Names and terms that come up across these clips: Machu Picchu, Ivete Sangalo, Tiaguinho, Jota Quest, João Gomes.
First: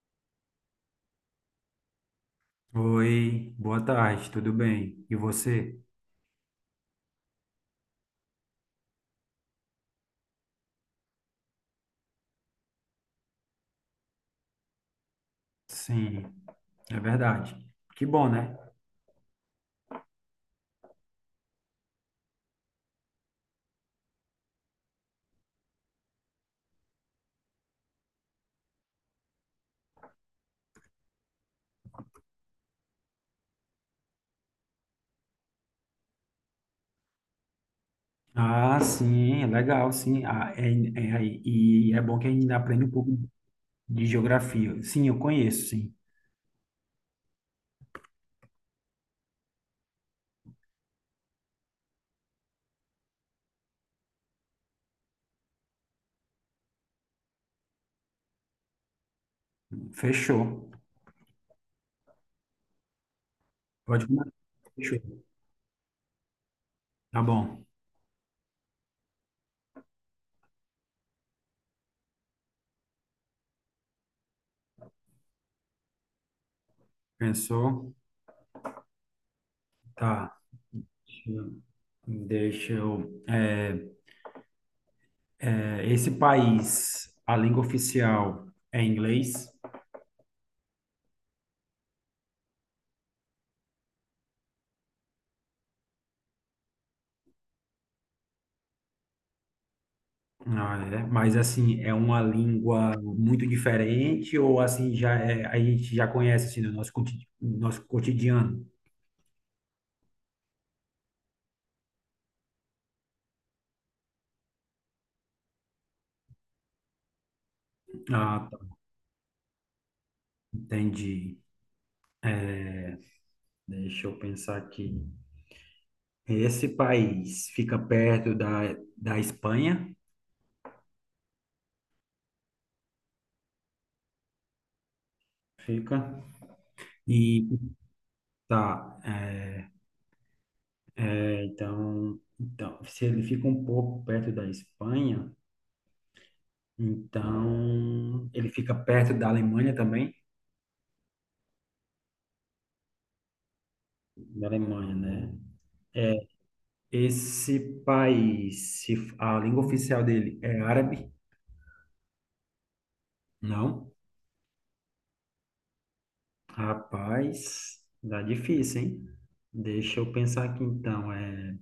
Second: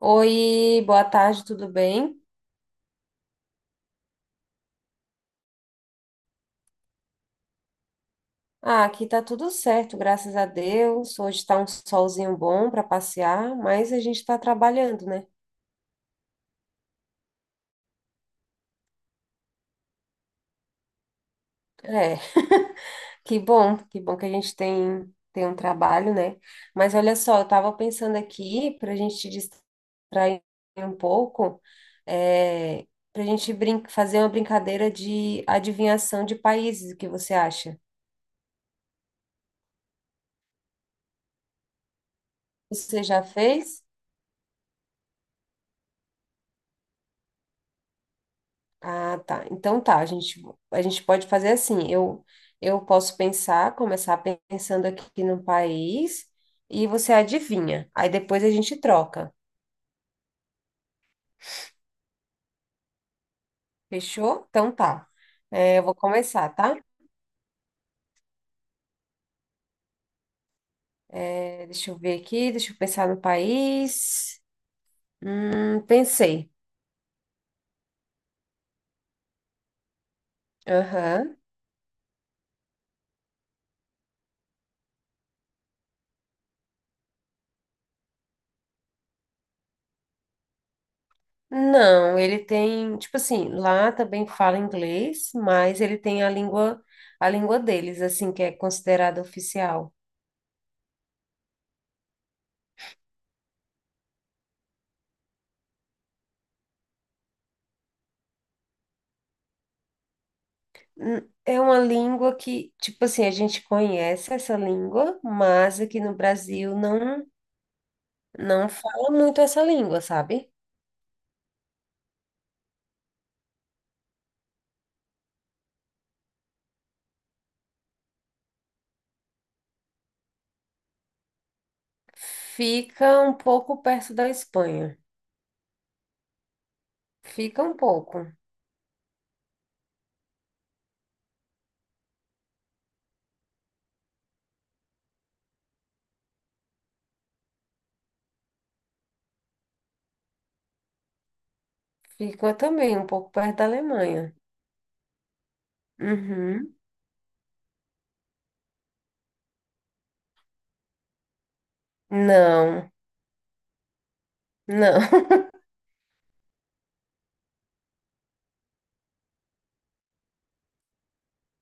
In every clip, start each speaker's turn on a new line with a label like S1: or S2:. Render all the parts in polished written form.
S1: Oi, boa tarde, tudo bem?
S2: Oi, boa tarde, tudo bem? E você?
S1: Ah, aqui tá tudo certo, graças a Deus. Hoje tá um solzinho bom para passear, mas a gente tá trabalhando, né?
S2: Sim, é verdade. Que bom, né?
S1: É, que bom, que bom que a gente tem um trabalho, né? Mas olha só, eu tava pensando aqui para a gente te distrair um pouco, é, para a gente brin fazer uma brincadeira de adivinhação de países, o que você acha?
S2: Ah, sim, é legal, sim. Ah, e é bom que a gente ainda aprende um
S1: Você
S2: pouco
S1: já fez?
S2: de geografia. Sim, eu conheço, sim.
S1: Ah, tá. Então tá, a gente pode fazer assim. Eu posso pensar, começar pensando aqui no país e você adivinha. Aí depois a gente troca.
S2: Fechou. Pode começar.
S1: Fechou? Então
S2: Fechou.
S1: tá. É, eu vou começar, tá?
S2: Tá bom.
S1: É, deixa eu ver aqui, deixa eu pensar no país. Pensei.
S2: Pensou? Tá.
S1: Aham.
S2: Deixa eu. Esse país, a língua oficial é inglês?
S1: Não, ele tem, tipo assim, lá também fala inglês, mas ele tem a língua deles, assim, que é considerada oficial.
S2: Ah, é. Mas assim, é uma língua muito diferente ou assim já é, a gente já conhece assim no nosso nosso cotidiano?
S1: Hum, É uma língua que, tipo assim, a gente conhece essa língua, mas aqui no Brasil
S2: Ah, tá,
S1: não fala muito essa língua, sabe?
S2: entendi. Deixa eu pensar aqui. Esse país fica perto da Espanha?
S1: Fica um pouco perto da Espanha.
S2: Fica. E
S1: Fica um pouco.
S2: tá, então, se ele fica um pouco perto da Espanha, então ele fica perto da Alemanha também?
S1: Fica também um pouco perto da Alemanha.
S2: Da Alemanha, né?
S1: Uhum.
S2: Esse país, se a língua oficial dele é árabe?
S1: Não,
S2: Não.
S1: não.
S2: Rapaz, dá difícil, hein? Deixa eu pensar aqui então. É,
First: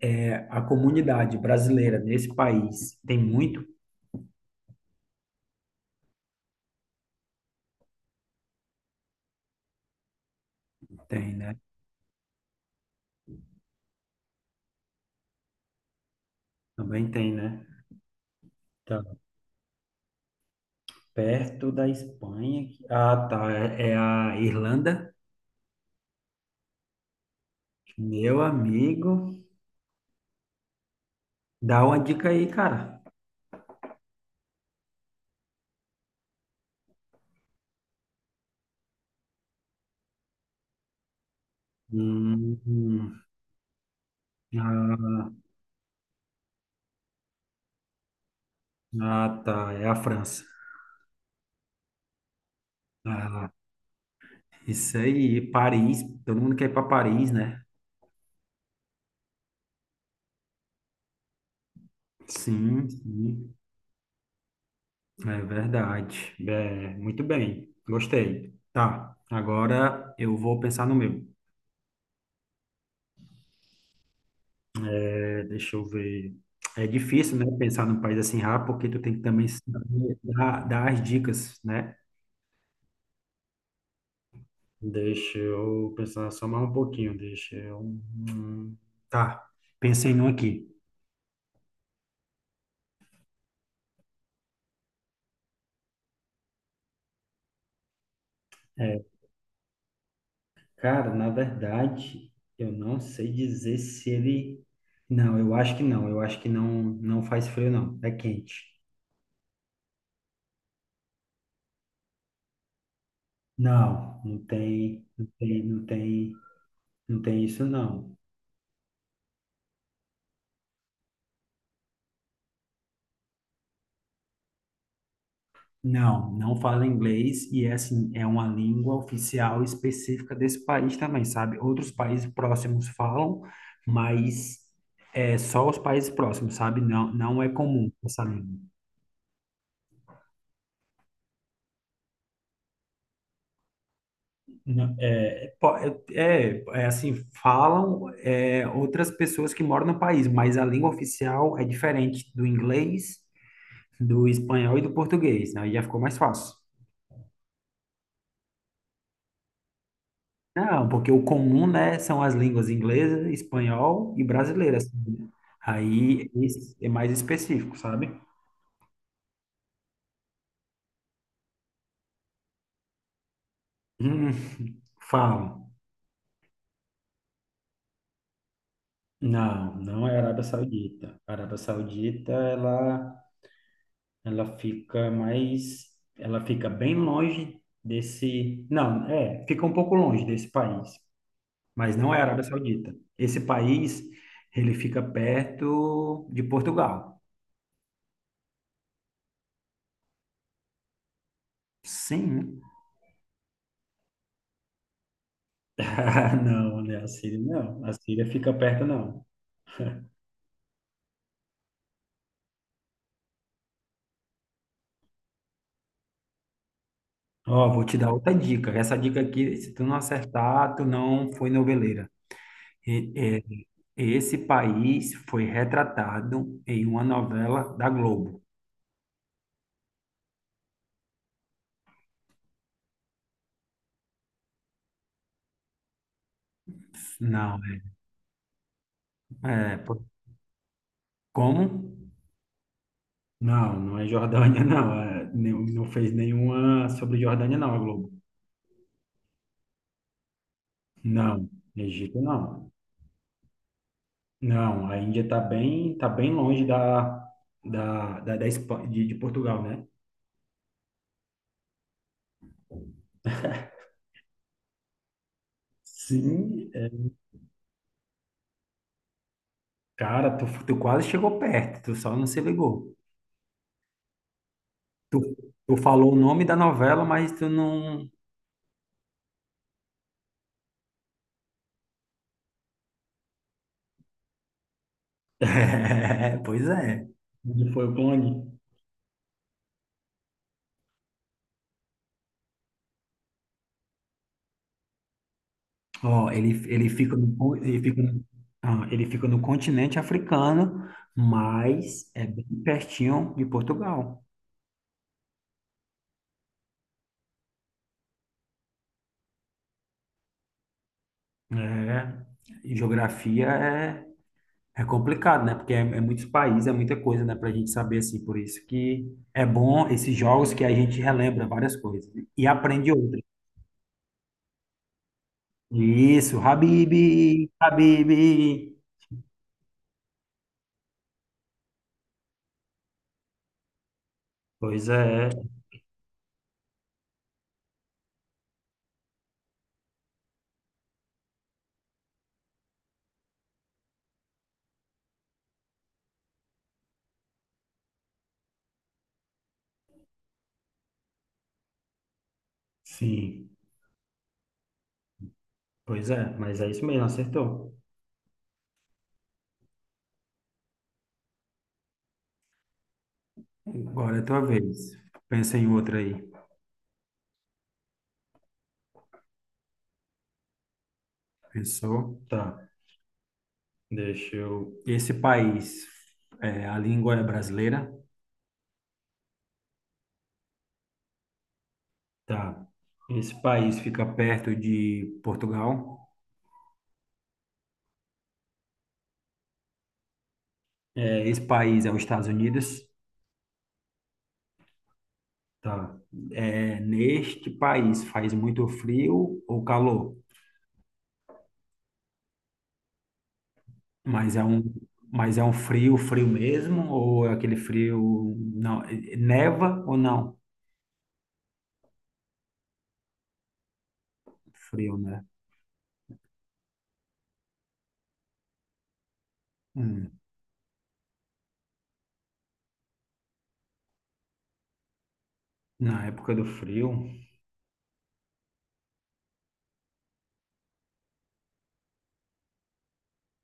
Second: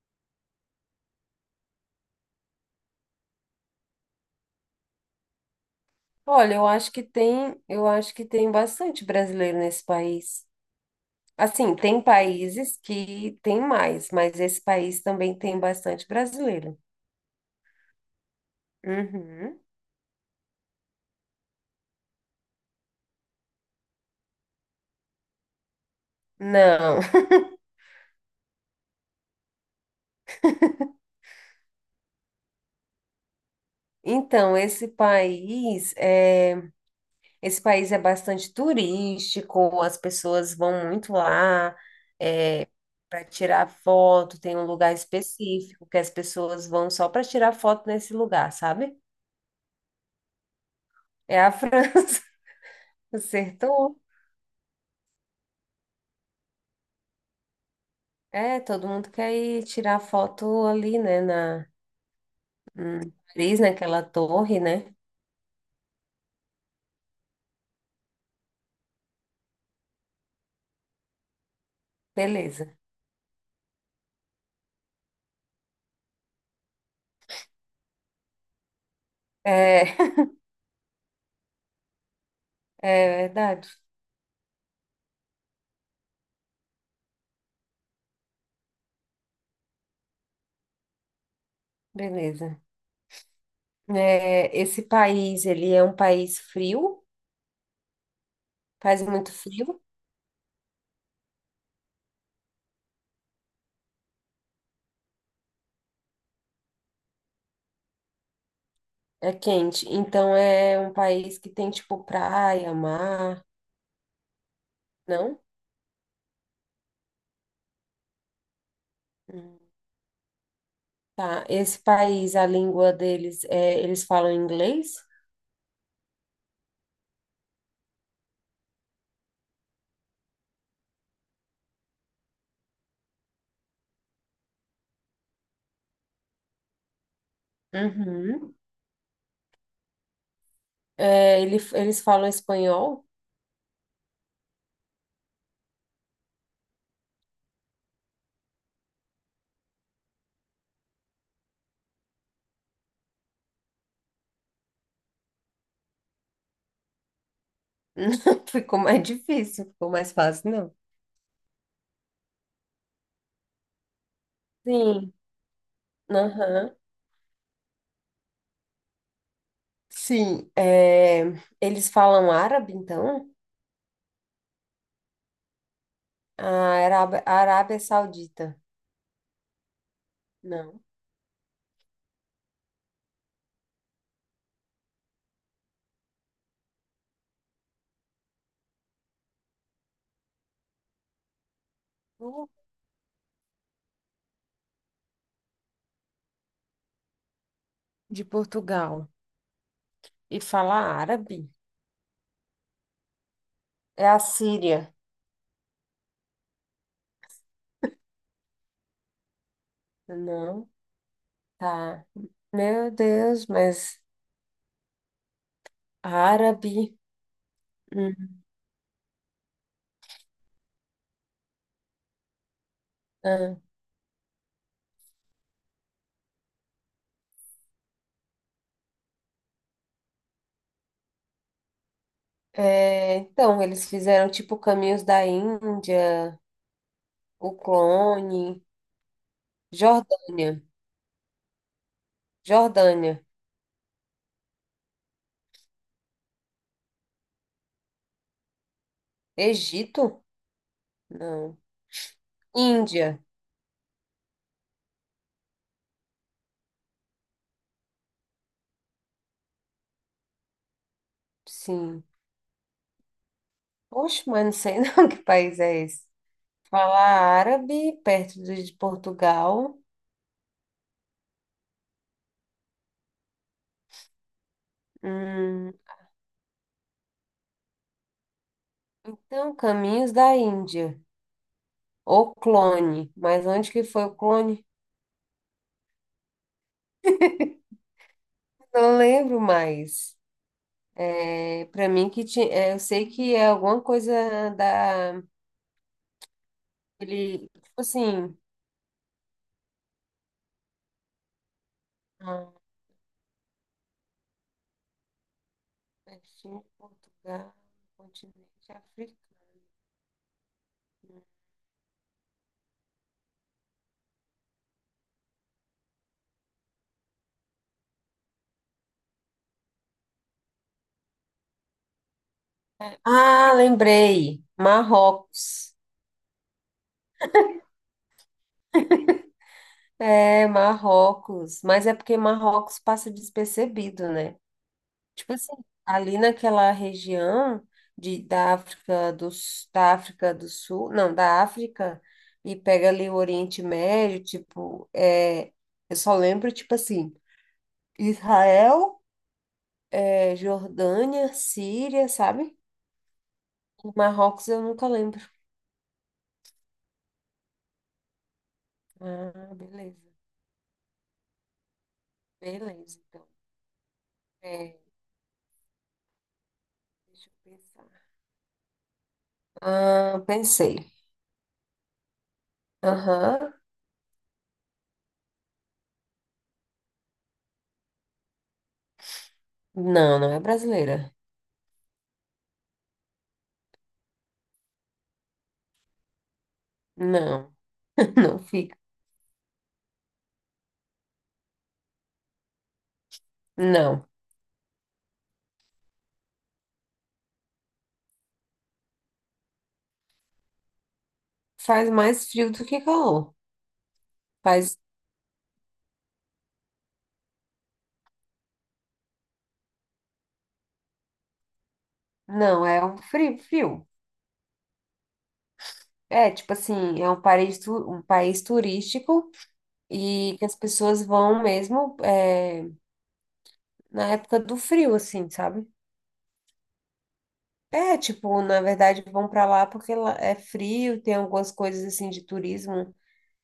S2: é, a comunidade brasileira nesse país tem muito?
S1: Olha, eu acho que tem, eu acho que tem bastante brasileiro nesse país.
S2: Tem, né?
S1: Assim, tem países que tem mais, mas esse país também tem bastante brasileiro.
S2: Também tem, né? Tá
S1: Uhum.
S2: perto da Espanha. Ah, tá. É a Irlanda.
S1: Não.
S2: Meu amigo, dá uma dica aí, cara.
S1: Então, esse país é bastante turístico, as pessoas vão muito lá,
S2: Hum,
S1: é, para
S2: hum.
S1: tirar foto, tem um lugar
S2: Ah,
S1: específico que as pessoas vão só para tirar foto nesse lugar, sabe?
S2: ah, tá. É a França.
S1: É a França.
S2: Ah,
S1: Acertou.
S2: isso aí, Paris, todo mundo quer ir para Paris, né?
S1: É, todo mundo quer ir tirar foto ali, né, na
S2: Sim,
S1: em
S2: sim,
S1: Paris, naquela torre, né?
S2: é verdade. É, muito bem, gostei. Tá, agora eu vou pensar no meu.
S1: Beleza.
S2: É, deixa eu ver. É difícil, né, pensar num país assim rápido, porque tu tem que também
S1: É,
S2: saber dar as dicas, né?
S1: é verdade.
S2: Deixa eu pensar só mais um pouquinho, deixa eu... Tá, pensei num aqui.
S1: Beleza. É, esse país, ele é um país frio, faz
S2: É,
S1: muito frio,
S2: Cara, na verdade, eu não sei dizer se ele. Não, eu acho que não. Eu acho que não, não faz frio, não. É quente.
S1: é quente. Então é um país que tem tipo praia, mar,
S2: Não, não tem, não
S1: não?
S2: tem, não tem, não tem isso, não.
S1: Hum. Tá. Esse país, a língua deles é, eles falam inglês?
S2: Não, não fala inglês e é assim, é uma língua oficial específica desse país também, sabe? Outros países próximos falam, mas é só os países próximos, sabe? Não, não é comum essa
S1: Uhum.
S2: língua.
S1: É, eles falam espanhol?
S2: Não, é, assim, falam outras pessoas que moram no país, mas a língua oficial é diferente do inglês, do espanhol e do português, né? Aí já ficou mais fácil.
S1: Não, ficou mais difícil, ficou mais fácil, não?
S2: Não, porque o comum, né, são as línguas inglesa, espanhol e brasileira, assim,
S1: Sim.
S2: né? Aí esse
S1: Aham.
S2: é mais específico, sabe?
S1: Sim. É, eles falam árabe, então?
S2: Hum, Falam.
S1: A a Arábia Saudita.
S2: Não, não é Arábia
S1: Não.
S2: Saudita. A Arábia Saudita, Ela fica mais, ela fica bem longe desse, não, fica um pouco longe desse país, mas não é a Arábia Saudita. Esse país, ele fica perto de Portugal.
S1: De Portugal e fala árabe?
S2: Sim, né?
S1: É a Síria.
S2: Ah, não, né? A Síria não. A Síria fica perto, não.
S1: Não, tá. Meu Deus, mas árabe.
S2: Ó, vou te dar outra
S1: Hum,
S2: dica. Essa dica aqui, se tu não acertar, tu não foi noveleira. E- é,
S1: ah.
S2: esse país foi retratado em uma novela da Globo.
S1: É, então, eles fizeram tipo Caminhos da Índia, O
S2: Não,
S1: Clone,
S2: é, é, por-
S1: Jordânia,
S2: como?
S1: Jordânia,
S2: Não, não é Jordânia, não. É, não fez nenhuma sobre Jordânia, não, a Globo.
S1: Egito?
S2: Não,
S1: Não.
S2: Egito não.
S1: Índia,
S2: Não, a Índia tá bem longe de Portugal, né?
S1: sim. Poxa, mas não sei não que país é esse.
S2: Sim,
S1: Fala árabe, de Portugal.
S2: cara, tu quase chegou perto, tu só não se ligou. Tu,
S1: Hum,
S2: tu falou o nome da novela, mas tu não.
S1: então, Caminhos da Índia. O Clone, mas onde que foi O Clone?
S2: É, pois é. Onde foi o clone?
S1: Não lembro mais. É, para mim que tinha, é, eu sei que é alguma coisa da
S2: Ó,
S1: ele, tipo assim,
S2: ele fica no continente africano, mas é bem
S1: ah,
S2: pertinho de Portugal.
S1: Palestina, Portugal, continente africano.
S2: É, e geografia é complicado, né? Porque é muitos países, é muita coisa, né? Pra gente saber, assim. Por isso que é bom esses jogos que a gente relembra várias coisas, né, e aprende outras.
S1: Ah, lembrei. Marrocos.
S2: Isso, Habib, Habib.
S1: É, Marrocos, mas é porque Marrocos passa despercebido, né?
S2: Pois é,
S1: Tipo assim, ali naquela região da da África do Sul, não, da África, e pega ali o Oriente Médio, tipo, é, eu só lembro, tipo assim, Israel, é, Jordânia, Síria, sabe?
S2: sim.
S1: E Marrocos eu nunca lembro.
S2: Pois é, mas é isso mesmo, acertou.
S1: Ah, beleza. Beleza, então.
S2: Agora é a tua vez.
S1: É,
S2: Pensa em outra aí.
S1: deixa eu pensar. Ah, pensei.
S2: Pensou? Tá.
S1: Aham.
S2: Deixa eu. Esse país, a língua é brasileira?
S1: Não, não é brasileira.
S2: Tá. Esse país fica perto de Portugal?
S1: Não, não fica.
S2: É, esse país é os Estados Unidos?
S1: Não.
S2: Tá. É, neste país faz muito frio ou calor?
S1: Faz mais frio do que calor.
S2: Mas é um,
S1: Faz,
S2: mas é um frio, frio mesmo? Ou é aquele frio. Não, neva ou não?
S1: não, é um frio, frio.
S2: Frio, né?
S1: É, tipo assim, é um país, um país turístico
S2: Hum,
S1: e que as pessoas vão mesmo é, na época do frio, assim, sabe?
S2: Na época do frio.
S1: É, tipo, na verdade vão pra lá porque lá é frio, tem algumas coisas assim de turismo,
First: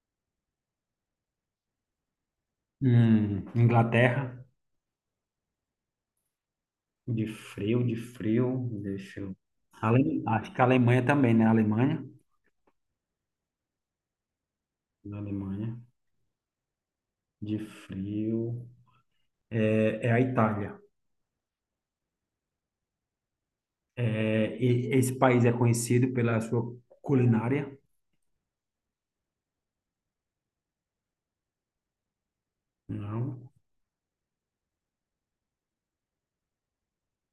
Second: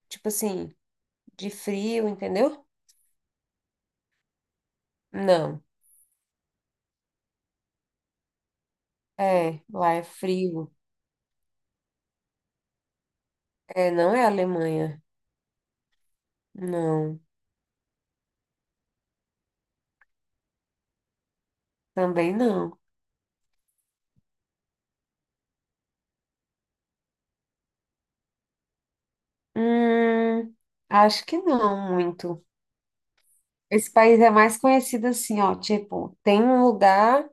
S1: tipo assim, de frio, entendeu?
S2: Inglaterra?
S1: Não,
S2: De frio, deixa eu...
S1: é, lá é
S2: Acho que a
S1: frio.
S2: Alemanha também, né? A Alemanha.
S1: É, não é Alemanha.
S2: Na Alemanha,
S1: Não,
S2: de frio. É a Itália.
S1: também não.
S2: É, esse país é conhecido pela sua culinária?
S1: Hum, acho que não muito.
S2: Não.
S1: Esse país é mais conhecido assim, ó, tipo, tem um lugar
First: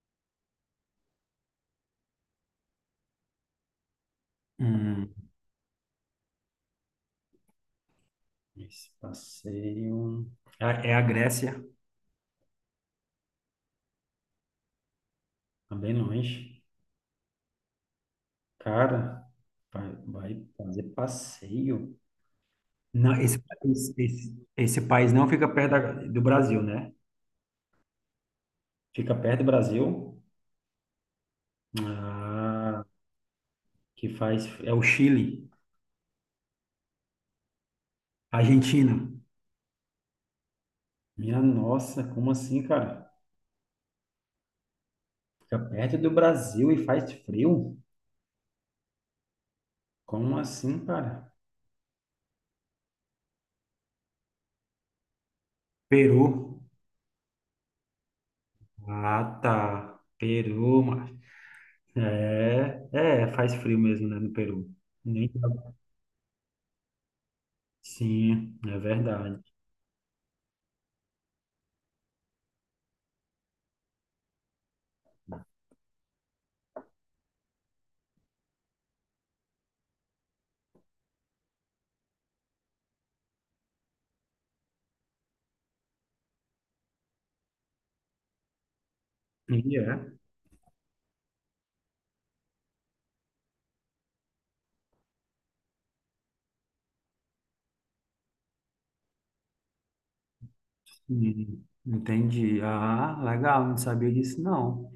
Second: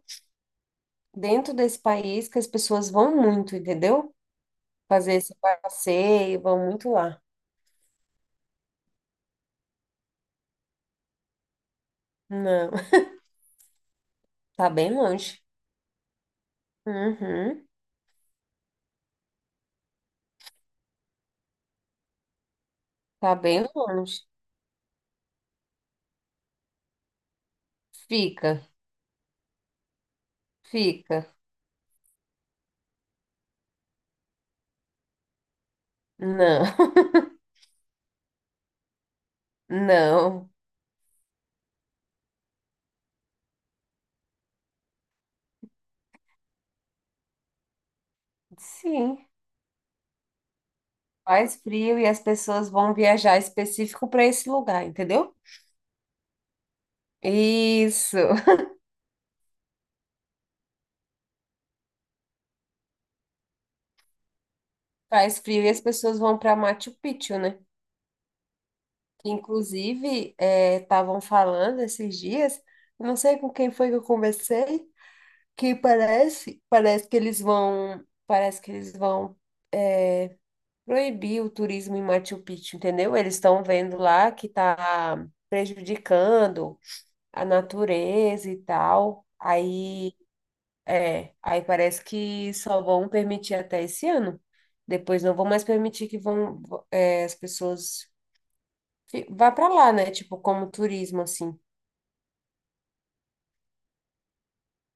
S1: dentro desse país que as pessoas vão muito, entendeu?
S2: Hum,
S1: Fazer esse passeio, vão muito lá.
S2: Esse passeio. É a Grécia?
S1: Não, tá bem longe.
S2: Também bem longe.
S1: Uhum,
S2: Cara, vai fazer passeio. Não,
S1: tá
S2: esse,
S1: bem
S2: esse,
S1: longe.
S2: esse, esse país não fica perto do Brasil, né?
S1: Fica,
S2: Fica perto do Brasil.
S1: fica.
S2: Ah. Que faz é o Chile,
S1: Não,
S2: Argentina.
S1: não.
S2: Minha nossa, como assim, cara? Fica perto do Brasil e faz frio?
S1: Sim,
S2: Como assim, cara?
S1: faz frio e as pessoas vão viajar específico para esse lugar, entendeu?
S2: Peru.
S1: Isso.
S2: Ah, tá. Peru, mas faz frio mesmo, né, no Peru. Nem
S1: Faz
S2: tá,
S1: frio e as pessoas vão para Machu Picchu, né?
S2: Sim, é verdade.
S1: Inclusive, estavam falando esses dias, não sei com quem foi que eu conversei, que parece que eles vão, parece que eles vão, é, proibir o turismo em Machu Picchu, entendeu? Eles estão vendo lá que está prejudicando a natureza e tal.
S2: E é.
S1: Aí, é, aí parece que só vão permitir até esse ano. Depois não vão mais permitir que vão, é, as pessoas vai pra lá, né? Tipo, como turismo, assim.
S2: Entendi. Ah, legal, não sabia disso não.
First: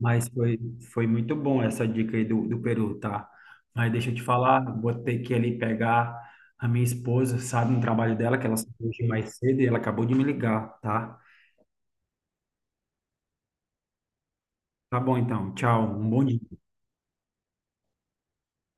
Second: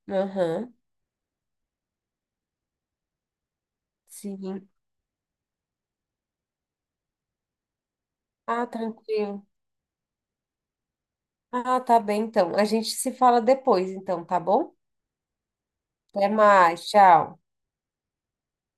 S2: Mas foi,
S1: Aham,
S2: foi muito bom essa dica aí do Peru, tá? Mas deixa eu te falar,
S1: sim.
S2: vou ter que ali pegar a minha esposa, sabe, no trabalho dela, que ela
S1: Ah,
S2: saiu hoje mais
S1: tranquilo.
S2: cedo e ela acabou de me ligar, tá?
S1: Ah, tá bem, então. A gente se fala depois, então, tá bom?
S2: Tá bom então, tchau, um bom
S1: Até
S2: dia.
S1: mais, tchau.